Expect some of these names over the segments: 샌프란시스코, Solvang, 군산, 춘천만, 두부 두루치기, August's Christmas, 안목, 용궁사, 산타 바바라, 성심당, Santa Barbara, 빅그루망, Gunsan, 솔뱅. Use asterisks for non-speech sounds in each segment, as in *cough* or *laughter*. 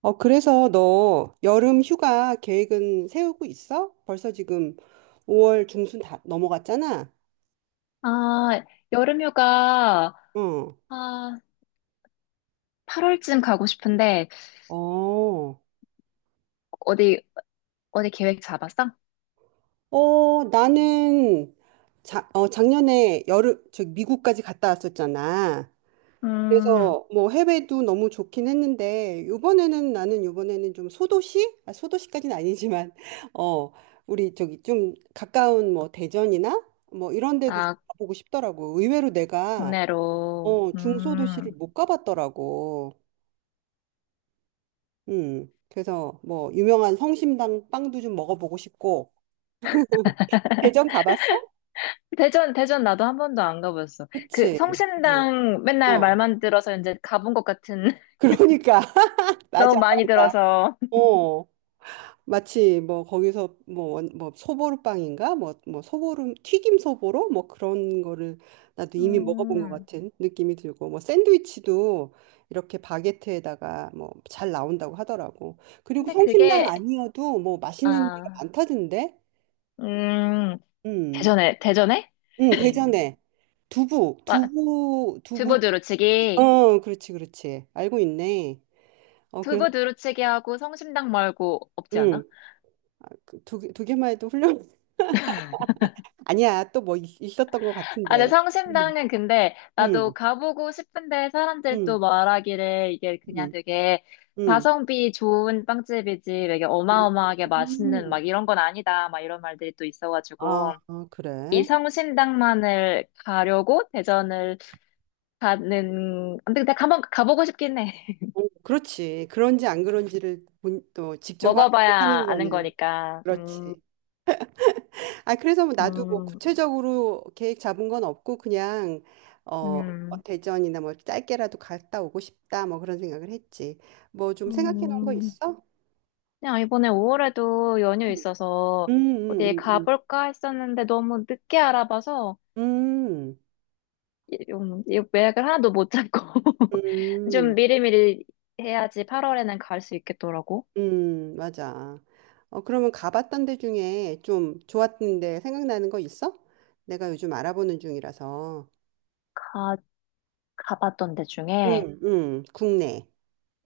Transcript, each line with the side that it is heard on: right: 그래서 너 여름 휴가 계획은 세우고 있어? 벌써 지금 5월 중순 다 넘어갔잖아?
left: 아, 여름휴가,
right: 응.
left: 아, 8월쯤 가고 싶은데,
right: 어,
left: 어디, 어디 계획 잡았어?
right: 나는 작년에 여름, 저 미국까지 갔다 왔었잖아.
left: 음,
right: 그래서 뭐 해외도 너무 좋긴 했는데, 요번에는 나는 요번에는 좀 소도시? 아, 소도시까지는 아니지만, *laughs* 어, 우리 저기 좀 가까운 뭐 대전이나 뭐 이런 데도 좀
left: 아,
right: 가보고 싶더라고. 의외로 내가
left: 국내로,
right: 중소도시를 못 가봤더라고. 그래서 뭐 유명한 성심당 빵도 좀 먹어보고 싶고. 대전
left: *laughs*
right: 가봤어?
left: 대전 나도 한 번도 안 가봤어. 그
right: 그치. 어,
left: 성심당 맨날
right: 어.
left: 말만 들어서 이제 가본 것 같은, *laughs*
right: 그러니까 *laughs*
left: 너무
right: 맞아,
left: 많이
right: 맞아.
left: 들어서.
right: 어, 마치 뭐 거기서 뭐, 뭐 소보루빵인가? 뭐 소보루 튀김 소보로 뭐 그런 거를 나도 이미 먹어본 것
left: 음,
right: 같은 느낌이 들고 뭐 샌드위치도 이렇게 바게트에다가 뭐 잘 나온다고 하더라고. 그리고
left: 근데
right: 성심당
left: 그게,
right: 아니어도 뭐 맛있는 데가
left: 아,
right: 많다던데?
left: 음,
right: 음,
left: 대전에? *laughs*
right: 대전에 두부,
left: 와,
right: 두부, 두부,
left: 두부 두루치기.
right: 어, 그렇지, 그렇지. 알고 있네. 어, 그래서,
left: 두부 두루치기하고 성심당 말고 없지
right: 음,
left: 않아?
right: 아, 그 두 개만 해도 훌륭, *laughs* 아니야, 또 뭐 있었던 것
left: 아, 네,
right: 같은데. 음,
left: 성심당은 근데 나도
right: 음,
left: 가보고 싶은데 사람들도
right: 음,
left: 말하기를 이게 그냥
right: 음,
left: 되게
right: 음.
left: 가성비 좋은 빵집이지 되게 어마어마하게 맛있는
right: 음.
left: 막 이런 건 아니다 막 이런 말들이 또
right: 아,
left: 있어가지고
right: 아,
left: 이
right: 그래.
left: 성심당만을 가려고 대전을 가는 근데 한번 가보고 싶긴 해. *laughs*
right: 어, 그렇지. 그런지 안 그런지를 또 직접
left: 먹어봐야
right: 확인하는
left: 아는
right: 거는,
left: 거니까.
right: 그렇지. 아, 그래서 뭐 나도 뭐
left: 음,
right: 구체적으로 계획 잡은 건 없고 그냥 어, 뭐
left: 음.
right: 대전이나 뭐 짧게라도 갔다 오고 싶다 뭐 그런 생각을 했지. 뭐 좀 생각해 놓은 거
left: 음.
right: 있어?
left: 그냥 이번에 5월에도 연휴
right: 음, 음,
left: 있어서 어디
right: 음, 음,
left: 가볼까 했었는데 너무 늦게 알아봐서
right: 음,
left: 이 예약을 하나도 못 잡고 *laughs* 좀
right: 음,
left: 미리미리 해야지 8월에는 갈 수 있겠더라고.
right: 맞아. 어, 그러면 가봤던 데 중에 좀 좋았던 데 생각나는 거 있어? 내가 요즘 알아보는 중이라서.
left: 가, 가봤던 데 중에
right: 응, 응, 국내.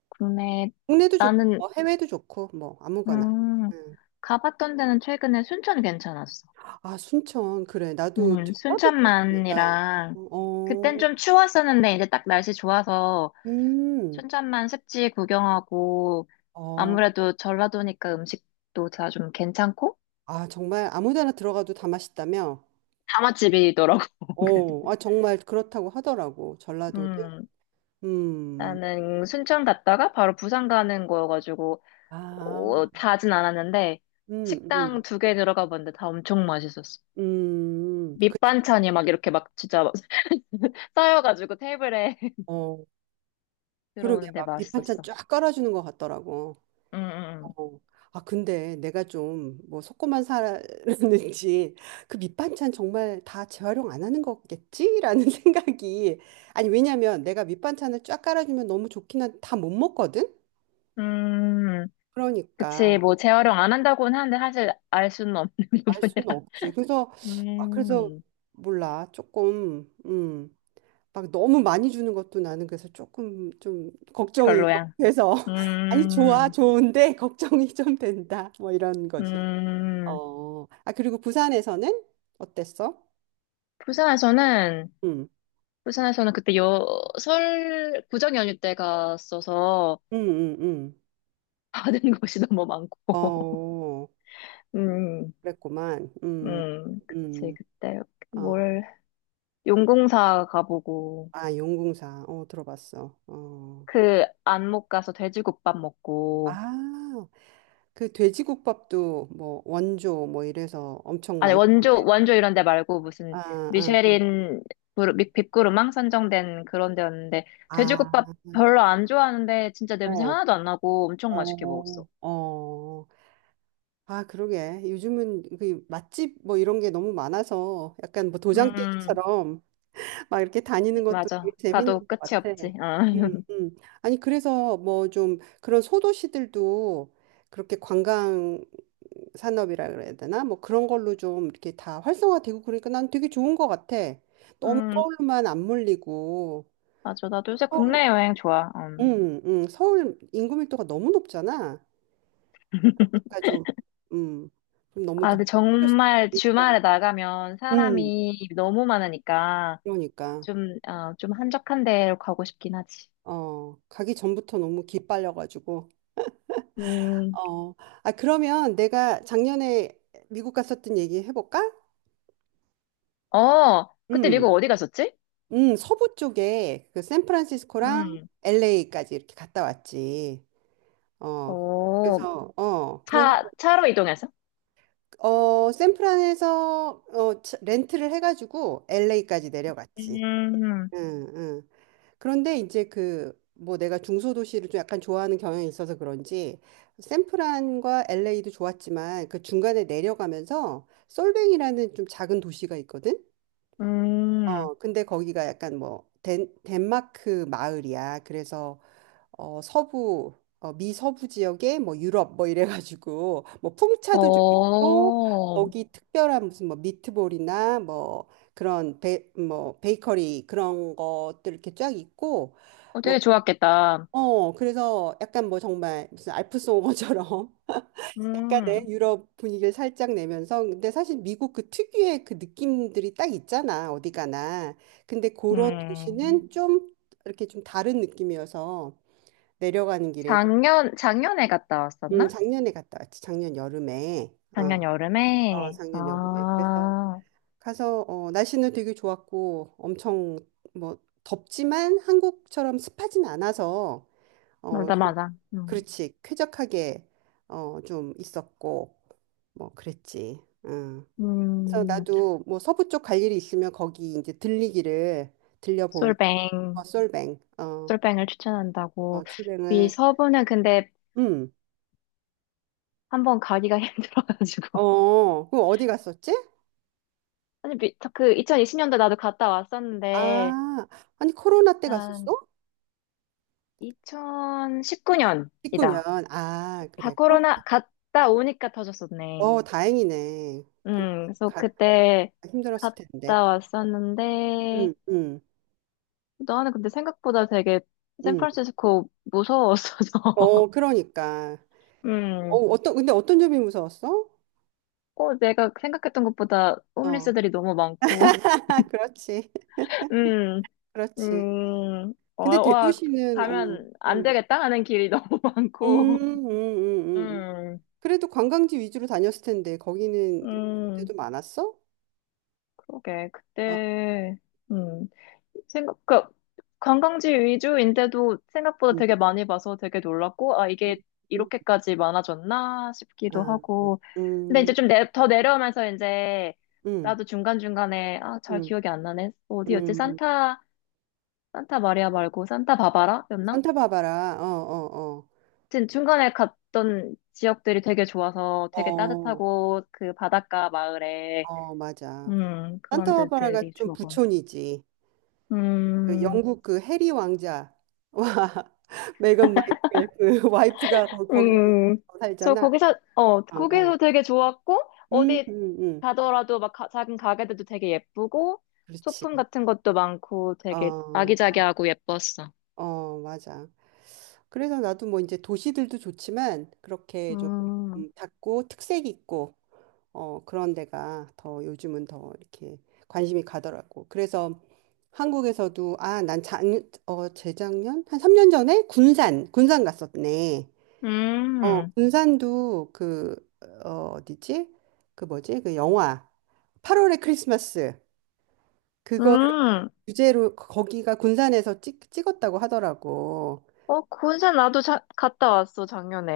left: 국내
right: 국내도 좋고,
left: 나는
right: 뭐 해외도 좋고, 뭐 아무거나.
left: 음,
right: 음.
left: 가봤던 데는 최근에 순천 괜찮았어.
right: 아, 순천. 그래. 나도 전라도 출신이니까.
left: 순천만이랑
right: 어,
left: 그땐
right: 어,
left: 좀 추웠었는데 이제 딱 날씨 좋아서
right: 음.
left: 춘천만 습지 구경하고
right: 어,
left: 아무래도 전라도니까 음식도 다 좀 괜찮고
right: 아, 정말 아무 데나 들어가도 다 맛있다며?
left: 다맛집이더라고.
right: 어, 아,
left: *laughs*
right: 정말 그렇다고 하더라고. 전라도는.
left: 음,
right: 음.
left: 나는 순천 갔다가 바로 부산 가는 거여가지고 어,
right: 아,
left: 자진 않았는데
right: 음,
left: 식당
right: 음,
left: 두 개 들어가 봤는데 다 엄청 맛있었어.
right: 그냥,
left: 밑반찬이 막 이렇게 막 진짜 막 *laughs* 쌓여가지고 테이블에 *laughs*
right: 어, 그러게.
left: 들어오는데
right: 막 밑반찬
left: 맛있었어.
right: 쫙 깔아주는 것 같더라고.
left: 음, 음,
right: 어. 아, 근데 내가 좀 뭐 속고만 살았는지 *laughs* 그 밑반찬 정말 다 재활용 안 하는 거겠지라는 *laughs* 생각이 아니 왜냐면 내가 밑반찬을 쫙 깔아주면 너무 좋긴 한데 다 못 먹거든?
left: 음. 음, 그치.
right: 그러니까
left: 뭐 재활용 안 한다고는 하는데 사실 알 수는 없는
right: 알 수는
left: *laughs* 부분이라.
right: 없지. 그래서 아 그래서
left: 음.
right: 몰라 조금 막 너무 많이 주는 것도 나는 그래서 조금 좀 걱정이 좀
left: 별로야.
right: 돼서 *laughs* 아니 좋아
left: 음,
right: 좋은데 *laughs* 걱정이 좀 된다 뭐 이런 거지.
left: 음,
right: 어, 아, 그리고 부산에서는 어땠어?
left: 부산에서는,
right: 음,
left: 부산에서는 그때 설, 구정 연휴 때 갔어서
right: 음, 음, 음.
left: 받은 *laughs* 것이 너무 많고. *laughs*
right: 어,
left: 음,
right: 그랬구만.
left: 그치.
right: 음.
left: 그때
right: 어,
left: 뭘, 용궁사 가보고,
right: 아, 용궁사. 어, 들어봤어. 어.
left: 그 안목 가서 돼지국밥 먹고,
right: 아, 그 돼지국밥도 뭐 원조 뭐 이래서 엄청
left: 아니 원조
right: 많던데.
left: 원조 이런 데 말고 무슨
right: 아, 아,
left: 미쉐린 빅그루망 선정된 그런 데였는데
right: 아,
left: 돼지국밥
right: 아,
left: 별로 안 좋아하는데 진짜 냄새
right: 어,
left: 하나도 안 나고 엄청 맛있게 먹었어.
right: 어, 어. 아, 그러게. 요즘은 그 맛집 뭐 이런 게 너무 많아서 약간 뭐 도장
left: 음,
right: 깨기처럼 막 이렇게 다니는 것도
left: 맞아.
right: 되게 재밌는
left: 가도
right: 것
left: 끝이
right: 같아.
left: 없지. 응.
right: 음,
left: *laughs*
right: 음. 아니, 그래서 뭐 좀 그런 소도시들도 그렇게 관광 산업이라 그래야 되나? 뭐 그런 걸로 좀 이렇게 다 활성화되고 그러니까 난 되게 좋은 것 같아. 너무
left: 음,
right: 서울만 안 몰리고
left: 맞아. 나도 요새
right: 서울,
left: 국내 여행 좋아. 음.
right: 서울 인구 밀도가 너무 높잖아. 그러니까 좀, 음, 좀 너무
left: 아,
right: 더
left: 근데
right: 스트레스
left: 정말
right: 받고 있어요.
left: 주말에 나가면
right: 음,
left: 사람이 너무 많으니까
right: 그러니까
left: 좀 한적한 데로 가고 싶긴 하지.
right: 어 가기 전부터 너무 기빨려가지고.
left: 음,
right: 어, 아, 그러면 내가 작년에 미국 갔었던 얘기 해볼까?
left: 어, 그때
right: 음,
left: 미국 어디 갔었지?
right: 서부 쪽에 그 샌프란시스코랑
left: 음.
right: LA까지 이렇게 갔다 왔지. 어,
left: 오,
right: 그래서,
left: 차로 이동해서?
right: 어, 샌프란에서 어, 렌트를 해가지고 LA까지 내려갔지.
left: 음,
right: 응, 응. 그런데 이제 그 뭐 내가 중소도시를 좀 약간 좋아하는 경향이 있어서 그런지 샌프란과 LA도 좋았지만 그 중간에 내려가면서 솔뱅이라는 좀 작은 도시가 있거든.
left: 음,
right: 어, 근데 거기가 약간 뭐 덴마크 마을이야. 그래서 어, 서부 어, 미 서부 지역에 뭐 유럽 뭐 이래가지고 뭐 풍차도 좀 있고
left: 오,
right: 거기 특별한 무슨 뭐 미트볼이나 뭐 그런 뭐 베이커리 그런 것들 이렇게 쫙 있고.
left: 어,
right: 뭐
left: 되게 좋았겠다.
right: 어, 그래서 약간 뭐 정말 무슨 알프오머처럼 *laughs* 약간의
left: 음,
right: 유럽 분위기를 살짝 내면서 근데 사실 미국 그 특유의 그 느낌들이 딱 있잖아, 어디 가나. 근데 그런
left: 음.
right: 도시는 좀 이렇게 좀 다른 느낌이어서 내려가는 길에 되게-
left: 작년에 갔다 왔었나?
right: 작년에 갔다 왔지. 작년 여름에. 어,
left: 작년
right: 어,
left: 여름에, 아,
right: 작년 여름에. 그래서 가서 어, 날씨는 되게 좋았고 엄청 뭐 덥지만 한국처럼 습하진 않아서 어,
left: 맞아,
right: 좀-
left: 맞아. 음.
right: 그렇지. 쾌적하게 어, 좀 있었고 뭐 그랬지. 응. 그래서
left: 음,
right: 나도 뭐 서부 쪽 갈 일이 있으면 거기 이제 들리기를 들려보고 어,
left: 솔뱅,
right: 솔뱅 어,
left: 솔뱅을
right: 어
left: 추천한다고. 미
right: 출뱅을
left: 서부는 근데
right: 음.
left: 한번 가기가 *laughs* 힘들어가지고.
right: 어, 그럼 어디 갔었지?
left: 아니, 저 그 2020년도 나도 갔다 왔었는데,
right: 아, 아니 코로나 때
left: 한
right: 갔었어? 19년.
left: 2019년이다.
right: 아,
left: 다
right: 그래. 코로-
left: 코로나 갔다 오니까 터졌었네.
right: 어, 다행이네. 그럼
left: 그래서
right: 가
left: 그때
right: 힘들었을 텐데.
left: 갔다
right: 음,
left: 왔었는데,
right: 음,
left: 나는 근데 생각보다 되게
right: 음.
left: 샌프란시스코 무서웠어서. *laughs*
right: 어, 그러니까. 어,
left: 음,
right: 어떤 근데 어떤 점이 무서웠어?
left: 어, 내가 생각했던 것보다
right: 어.
left: 홈리스들이 너무 많고.
right: *laughs* 그렇지.
left: *laughs* 음,
right: 그렇지.
left: 어,
right: 근데
left: 와,
right: 대도시는 어.
left: 가면 안
right: 음.
left: 되겠다 하는 길이 *laughs* 너무
right: 음,
left: 많고.
right: 음, 음, 음.
left: 음,
right: 그래도 관광지 위주로 다녔을 텐데 거기는
left: 음,
right: 그때도 많았어?
left: 그러게.
right: 아,
left: 그때, 음. 생각, 그, 관광지 위주인데도 생각보다
right: 음.
left: 되게 많이 봐서 되게 놀랐고, 아,
right: 음,
left: 이게
right: 음.
left: 이렇게까지 많아졌나 싶기도
right: 아.
left: 하고. 근데
right: 음.
left: 이제 좀 더 내려오면서 이제,
right: 음.
left: 나도 중간중간에, 아, 잘
right: 음.
left: 기억이 안 나네. 어디였지?
right: 음.
left: 산타 마리아 말고 산타 바바라? 였나? 하
right: 산타바바라. 어, 어,
left: 튼 중간에 갔던 지역들이 되게 좋아서
right: 어.
left: 되게
right: 어.
left: 따뜻하고, 그 바닷가 마을에,
right: 어, 맞아.
left: 그런
right: 산타바바라가
left: 데들이
right: 좀
left: 좋아서.
right: 부촌이지. 그
left: 음,
right: 영국 그 해리 왕자. 와. *laughs* 메건 마이클 그 와이프가 거기
left: 음, 저
right: 살잖아.
left: 거기서, 어,
right: 어,
left: 거기서
right: 어.
left: 되게 좋았고,
right: 음,
left: 어디
right: 음, 음.
left: 가더라도 막 작은 가게들도 되게 예쁘고,
right: 그렇지.
left: 소품 같은 것도 많고, 되게
right: 어,
left: 아기자기하고 예뻤어.
right: 어, 맞아. 그래서 나도 뭐 이제 도시들도 좋지만 그렇게 좀
left: 음,
right: 작고 특색 있고 어, 그런 데가 더 요즘은 더 이렇게 관심이 가더라고. 그래서 한국에서도 아, 어, 재작년 한 3년 전에 군산 갔었네. 어,
left: 음,
right: 군산도 그 어, 어디지? 그 뭐지? 그 영화 8월의 크리스마스
left: 음.
right: 주제로 기가 군산에서 찍었다고 하더라고.
left: 어, 군산 나도 갔다 왔어,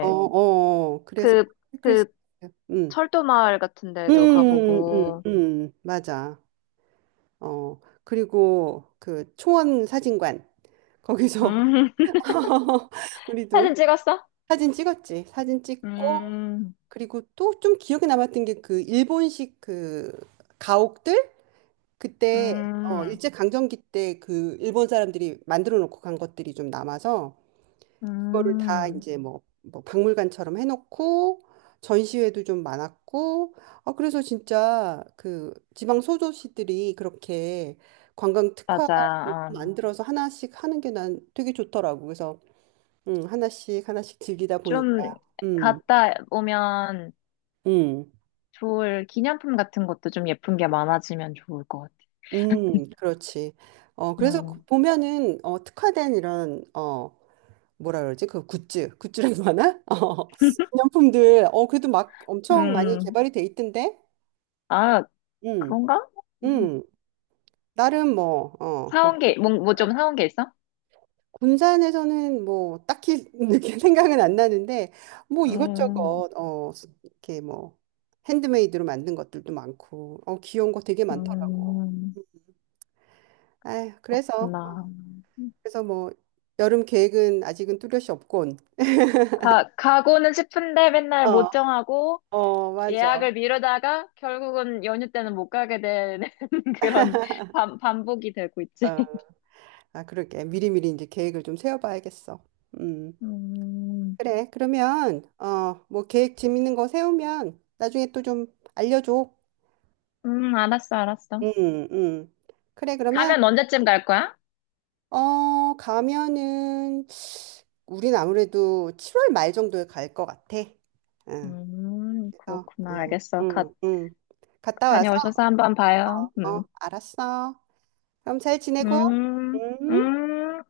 right: 어, 어. 어. 그래서
left: 그, 그
right: 클래식 음.
left: 철도 마을 같은 데도
right: 응
left: 가보고.
right: 맞아. 어. 그리고 그 초원 사진관 거기서
left: 음, *laughs*
right: *laughs* 우리도
left: 사진 찍었어?
right: 사진 찍었지. 사진 찍고
left: 음,
right: 그리고 또 좀 기억에 남았던 게 그 일본식 그 가옥들 그때 어
left: 음,
right: 일제 강점기 때 그 일본 사람들이 만들어 놓고 간 것들이 좀 남아서 그거를 다
left: 음.
right: 이제 뭐 박물관처럼 해놓고 전시회도 좀 많았고 아 그래서 진짜 그 지방 소도시들이 그렇게 관광 특화를 좀
left: 맞아.
right: 만들어서 하나씩 하는 게 난 되게 좋더라고 그래서 하나씩 하나씩 즐기다 보니까
left: 좀
right: 음
left: 갔다 오면
right: 음,
left: 좋을 기념품 같은 것도 좀 예쁜 게 많아지면 좋을 것 같아.
right: 그렇지. 어, 그래서 그
left: 음,
right: 보면은, 어, 특화된 이런, 어, 뭐라 그러지? 그 굿즈, 굿즈라고 하나? *laughs* 어, 기념품들, 어, 그래도 막 엄청 많이
left: 음,
right: 개발이 돼 있던데?
left: 아,
right: 음.
left: 그런가? 음,
right: 음, 나름 뭐, 어, 거-
left: 사온 게, 뭐 좀 사온 게 있어?
right: 군산에서는 뭐, 딱히 *laughs* 이렇게 생각은 안 나는데, 뭐
left: 음,
right: 이것저것, 어, 이렇게 뭐, 핸드메이드로 만든 것들도 많고, 어, 귀여운 거 되게 많더라고.
left: 음,
right: 아휴, 그래서, 어,
left: 그렇구나.
right: 그래서 뭐, 여름 계획은 아직은 뚜렷이 없군.
left: 가고는 싶은데 맨날
right: 어,
left: 못 정하고
right: 어, 맞아.
left: 예약을 미루다가 결국은 연휴 때는 못 가게 되는 *laughs* 그런 반복이 되고 있지.
right: 어. 아, 그러게. 미리미리 이제 계획을 좀 세워봐야겠어. 음,
left: 음,
right: 그래. 그러면, 어, 뭐, 계획 재밌는 거 세우면 나중에 또 좀 알려줘.
left: 알았어, 알았어.
right: 응 응 그래, 그러면,
left: 가면 언제쯤 갈 거야?
right: 어, 가면은, 우린 아무래도 7월 말 정도에 갈 것 같아. 응, 그래서,
left: 그렇구나.
right: 응,
left: 알겠어. 갓
right: 응, 응. 갔다 와서,
left: 다녀오셔서 한번 봐요.
right: 어, 알았어. 그럼 잘 지내고,
left: 음,
right: 음.
left: 음.